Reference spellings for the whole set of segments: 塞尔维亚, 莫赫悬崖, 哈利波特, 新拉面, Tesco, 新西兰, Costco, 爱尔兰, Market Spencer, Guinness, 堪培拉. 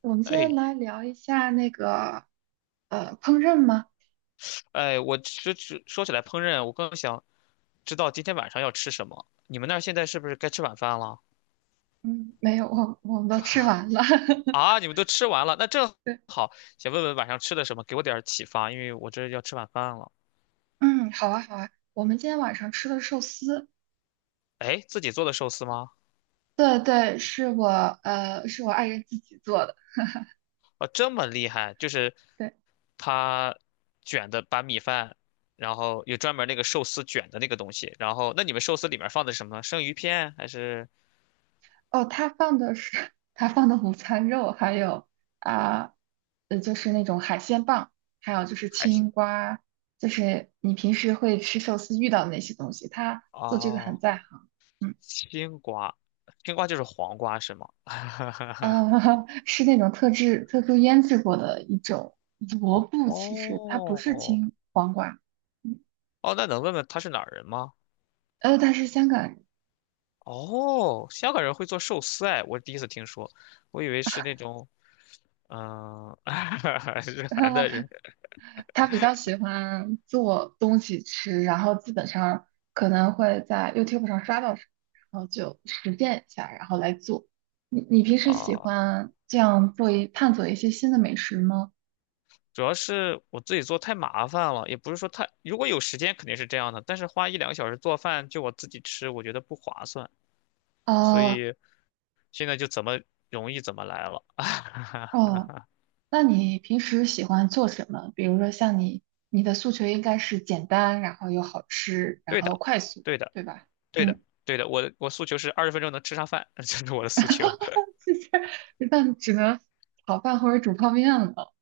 我们现在哎来聊一下那个烹饪吗？哎，我只说起来烹饪，我更想知道今天晚上要吃什么。你们那儿现在是不是该吃晚饭了？嗯，没有，我们都吃完了。啊，你们都吃完了，那正对，好，想问问晚上吃的什么，给我点儿启发，因为我这要吃晚饭了。嗯，好啊好啊。我们今天晚上吃的寿司，哎，自己做的寿司吗？对对，是我呃是我爱人自己做的。啊，这么厉害，就是对，他卷的，把米饭，然后有专门那个寿司卷的那个东西，然后那你们寿司里面放的是什么呢生鱼片还是哦，他放的是 他放的午餐肉，还有啊就是那种海鲜棒，还有就是海鲜？青瓜，就是你平时会吃寿司遇到的那些东西，他做这个很哦，在行。嗯。青瓜，青瓜就是黄瓜是吗？呃，是那种特制、特殊腌制过的一种萝哦卜，其实它不是哦青黄瓜，嗯哦，那能问问他是哪儿人吗？但是香港人 哦，香港人会做寿司哎，我第一次听说，我以为是那种日韩的人 他比较喜欢做东西吃，然后基本上可能会在 YouTube 上刷到什么，然后就实践一下，然后来做。你平时喜啊。欢这样探索一些新的美食吗？主要是我自己做太麻烦了，也不是说太，如果有时间肯定是这样的，但是花一两个小时做饭就我自己吃，我觉得不划算，所啊、以现在就怎么容易怎么来了。哦。那你平时喜欢做什么？比如说像你，你的诉求应该是简单，然后又好吃，然对后的，快速，对的，对吧？对的，嗯，对的，我诉求是二十分钟能吃上饭，这是我的诉求。那只能炒饭或者煮泡面了。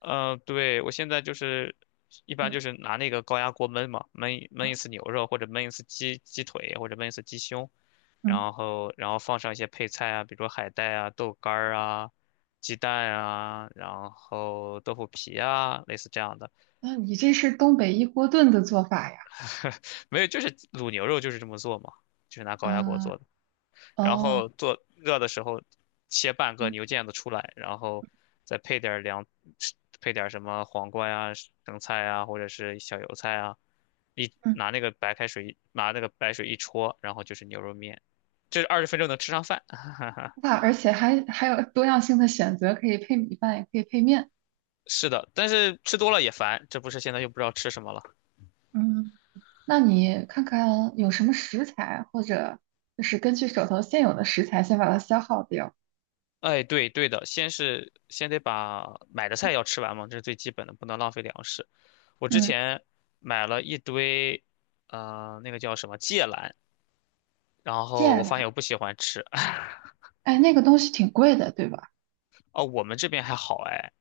对，我现在就是一般嗯就是拿那个高压锅焖嘛，焖啊一次牛肉或者焖一次鸡腿或者焖一次鸡胸，嗯，然后放上一些配菜啊，比如说海带啊、豆干儿啊、鸡蛋啊，然后豆腐皮啊，类似这样的。那你这是东北一锅炖的做法呀？没有，就是卤牛肉就是这么做嘛，就是拿高压锅做啊的。然后哦做热的时候切半个嗯牛腱子出来，然后再配点儿凉，配点儿什么黄瓜呀、生菜呀，或者是小油菜啊，一嗯，拿那个白开水，拿那个白水一戳，然后就是牛肉面，这二十分钟能吃上饭。哇，而且还有多样性的选择，可以配米饭，也可以配面。是的，但是吃多了也烦，这不是现在又不知道吃什么了。嗯，那你看看有什么食材，或者就是根据手头现有的食材，先把它消耗掉。哎，对对的，先是先得把买的菜要吃完嘛，这是最基本的，不能浪费粮食。我之嗯，前买了一堆，那个叫什么芥蓝。然芥后我发现蓝，我不喜欢吃。哎，那个东西挺贵的，对吧？哦，我们这边还好哎，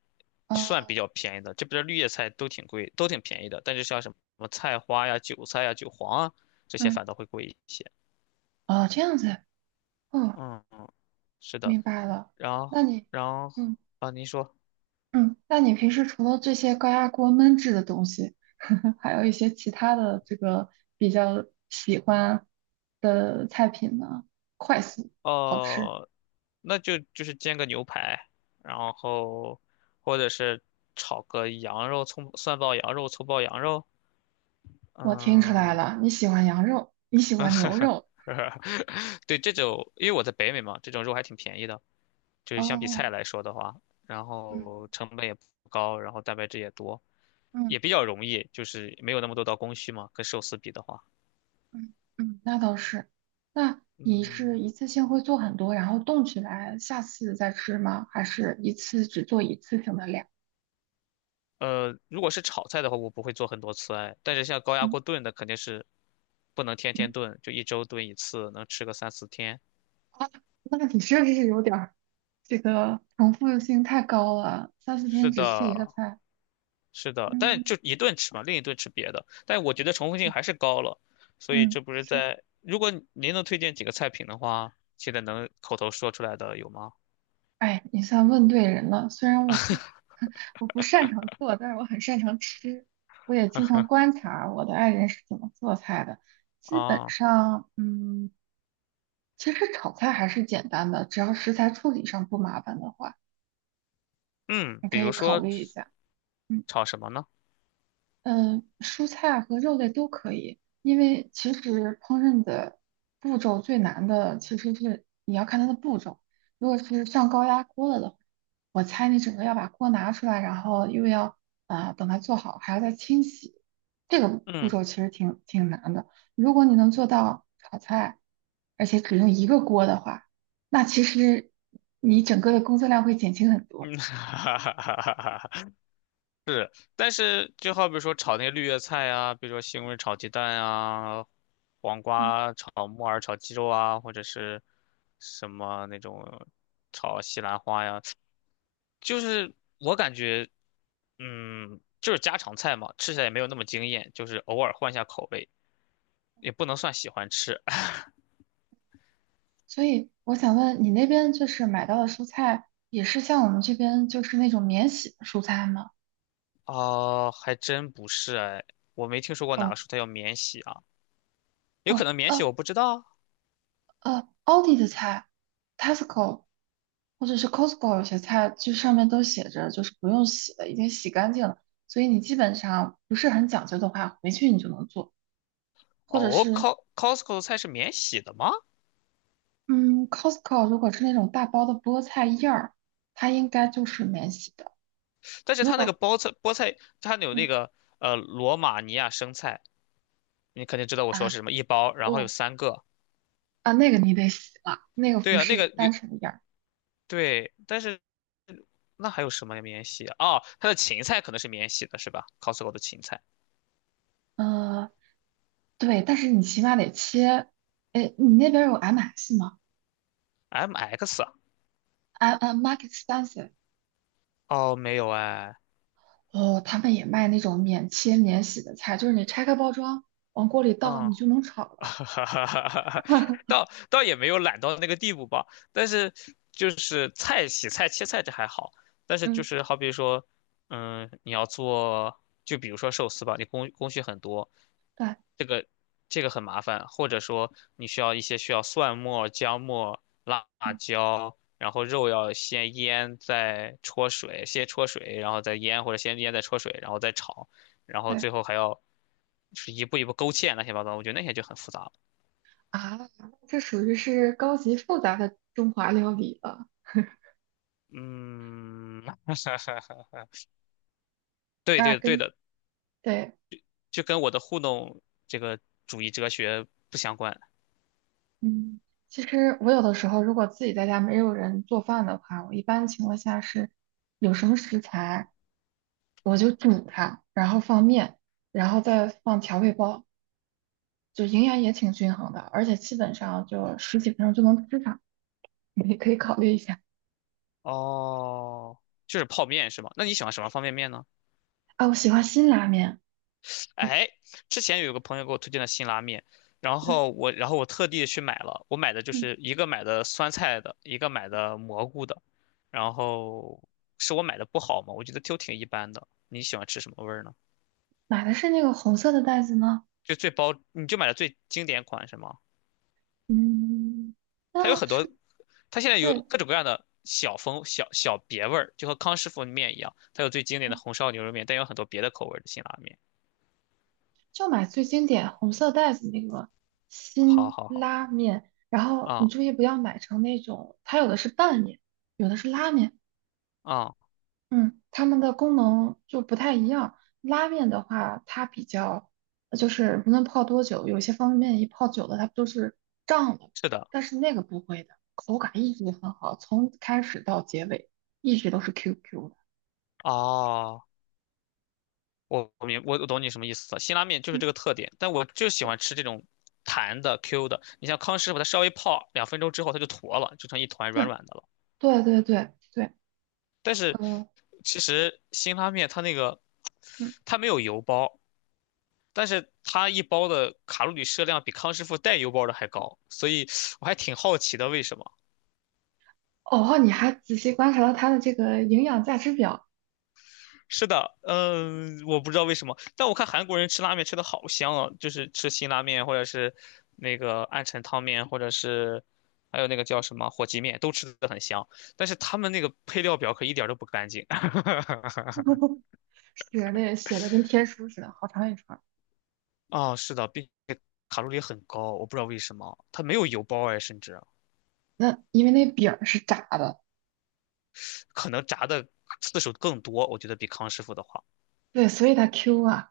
算比哦，较便宜的。这边的绿叶菜都挺贵，都挺便宜的。但是像什么菜花呀、韭菜呀、韭黄啊，这些嗯，反倒会贵一些。哦，这样子，哦，嗯，是的。明白了。然那后，你，然后嗯啊，您说，嗯，那你平时除了这些高压锅焖制的东西，还有一些其他的这个比较喜欢的菜品呢？快速好吃，哦、那就是煎个牛排，然后或者是炒个羊肉、葱蒜爆羊肉、葱爆羊肉。我听出来嗯，了，你喜欢羊肉，你喜欢牛 肉。对，这种因为我在北美嘛，这种肉还挺便宜的。就是相比菜哦，来说的话，然嗯后成本也不高，然后蛋白质也多，嗯也比较容易，就是没有那么多道工序嘛，跟寿司比的话。嗯嗯，那倒是。那你嗯，是一次性会做很多，然后冻起来，下次再吃吗？还是一次只做一次性的量？如果是炒菜的话，我不会做很多次哎，但是像高压嗯锅炖的肯定是不能天天嗯，炖，就一周炖一次，能吃个三四天。啊，那你是不是有点儿这个重复性太高了？三四是天只吃一个的，菜。是的，但嗯就一顿吃嘛，另一顿吃别的。但我觉得重复性还是高了，所以这嗯，不是是。在，如果您能推荐几个菜品的话，现在能口头说出来的有吗？哎，你算问对人了。虽然我不 我不擅长做，但是我很擅长吃。我也经常观察我的爱人是怎么做菜的。基本啊。上，嗯。其实炒菜还是简单的，只要食材处理上不麻烦的话，嗯，你比可以如考说虑一下。嗯。炒什么呢？嗯，蔬菜啊和肉类都可以，因为其实烹饪的步骤最难的其实是你要看它的步骤。如果是上高压锅了的话，我猜你整个要把锅拿出来，然后又要等它做好，还要再清洗，这个步嗯骤其实挺难的。如果你能做到炒菜，而且只用一个锅的话，那其实你整个的工作量会减轻很多。嗯，哈哈哈哈哈哈。但是就好比说炒那些绿叶菜啊，比如说西红柿炒鸡蛋啊，黄嗯。瓜炒木耳炒鸡肉啊，或者是什么那种炒西兰花呀，就是我感觉，嗯，就是家常菜嘛，吃起来也没有那么惊艳，就是偶尔换一下口味，也不能算喜欢吃。所以我想问你那边就是买到的蔬菜也是像我们这边就是那种免洗的蔬菜吗？啊，还真不是哎，我没听说过哪个哦蔬菜要免洗啊。有哦可能免洗，我不知道啊。A 奥迪的菜，Tesco 或者是 Costco 有些菜就上面都写着就是不用洗了，已经洗干净了，所以你基本上不是很讲究的话，回去你就能做，或者哦是，Costco 的菜是免洗的吗？嗯，Costco 如果是那种大包的菠菜叶儿，它应该就是免洗的，但是如它那个果包菜菠菜，它有那嗯个罗马尼亚生菜，你肯定知道我说啊。是什么，一包，然后有哦。三个。啊，那个你得洗了，那个对不啊，那个是有单纯一叶儿。对，但是那还有什么免洗啊？哦，它的芹菜可能是免洗的，是吧？Costco 的芹菜呃，对，但是你起码得切。哎，你那边有 MS 吗，MX 啊？M Market Spencer，哦，没有哎，哦，他们也卖那种免切免洗的菜，就是你拆开包装，往锅里倒，嗯。你就能炒了。哈哈哈哈哈，倒也没有懒到那个地步吧，但是就是菜洗菜切菜这还好，但是就嗯，是好比说，嗯，你要做，就比如说寿司吧，你工序很多，对这个这个很麻烦，或者说你需要一些需要蒜末、姜末、辣嗯椒，然后肉要先腌再焯水，先焯水然后再腌，或者先腌再焯水，然后再炒，然后对最后还要就是一步一步勾芡乱七八糟，我觉得那些就很复杂啊，这属于是高级复杂的中华料理了。嗯，对那对对跟的，对就跟我的互动这个主义哲学不相关。嗯，其实我有的时候如果自己在家没有人做饭的话，我一般情况下是有什么食材就煮它，然后放面，然后再放调味包，就营养也挺均衡的，而且基本上就十几分钟就能吃上，你可以考虑一下。哦，就是泡面是吗？那你喜欢什么方便面呢？啊，我喜欢新拉面，嗯，哎，之前有个朋友给我推荐的辛拉面，然对，后我然后我特地去买了，我买的就嗯，是一个买的酸菜的，一个买的蘑菇的，然后是我买的不好嘛，我觉得都挺一般的。你喜欢吃什么味儿呢？买的是那个红色的袋子吗？就最包，你就买了最经典款是吗？嗯，它有啊，很多是，它现在有对，各种各样的小风小小别味儿，就和康师傅面一样，它有最经典的嗯红烧牛肉面，但有很多别的口味儿的辛拉面。就买最经典红色袋子那个好新好好，拉面，然后你啊、注意不要买成那种，它有的是拌面，有的是拉面，啊、嗯，它们的功能就不太一样。拉面的话，它比较就是无论泡多久，有些方便面一泡久了它不就是胀了，是的，但是那个不会的，口感一直很好，从开始到结尾一直都是 QQ 的。哦，我我明我我懂你什么意思了，辛拉面就是嗯，这个特点，但我就喜欢吃这种弹的 Q 的。你像康师傅，它稍微泡2分钟之后，它就坨了，就成一团软对软的了。对对对对对，但是呃。其实辛拉面它那个嗯它没有油包，但是它一包的卡路里摄量比康师傅带油包的还高，所以我还挺好奇的，为什么？哦，你还仔细观察了它的这个营养价值表，是的，嗯，我不知道为什么，但我看韩国人吃拉面吃的好香啊，就是吃辛拉面或者是那个暗沉汤面，或者是还有那个叫什么火鸡面，都吃的很香，但是他们那个配料表可一点儿都不干净。是那写的跟天书似的，好长一串儿。啊，是的，并且卡路里很高，我不知道为什么，它没有油包哎，甚至啊那因为那饼儿是炸的，可能炸的次数更多，我觉得比康师傅的话。对，所以它 Q 啊，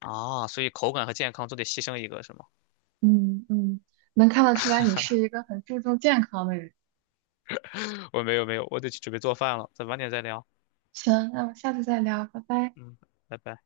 啊，所以口感和健康都得牺牲一个，是吗？嗯嗯，能看得出来你是一个很注重健康的人。我没有没有，我得去准备做饭了，咱晚点再聊。行，那我们下次再聊，拜拜。嗯，拜拜。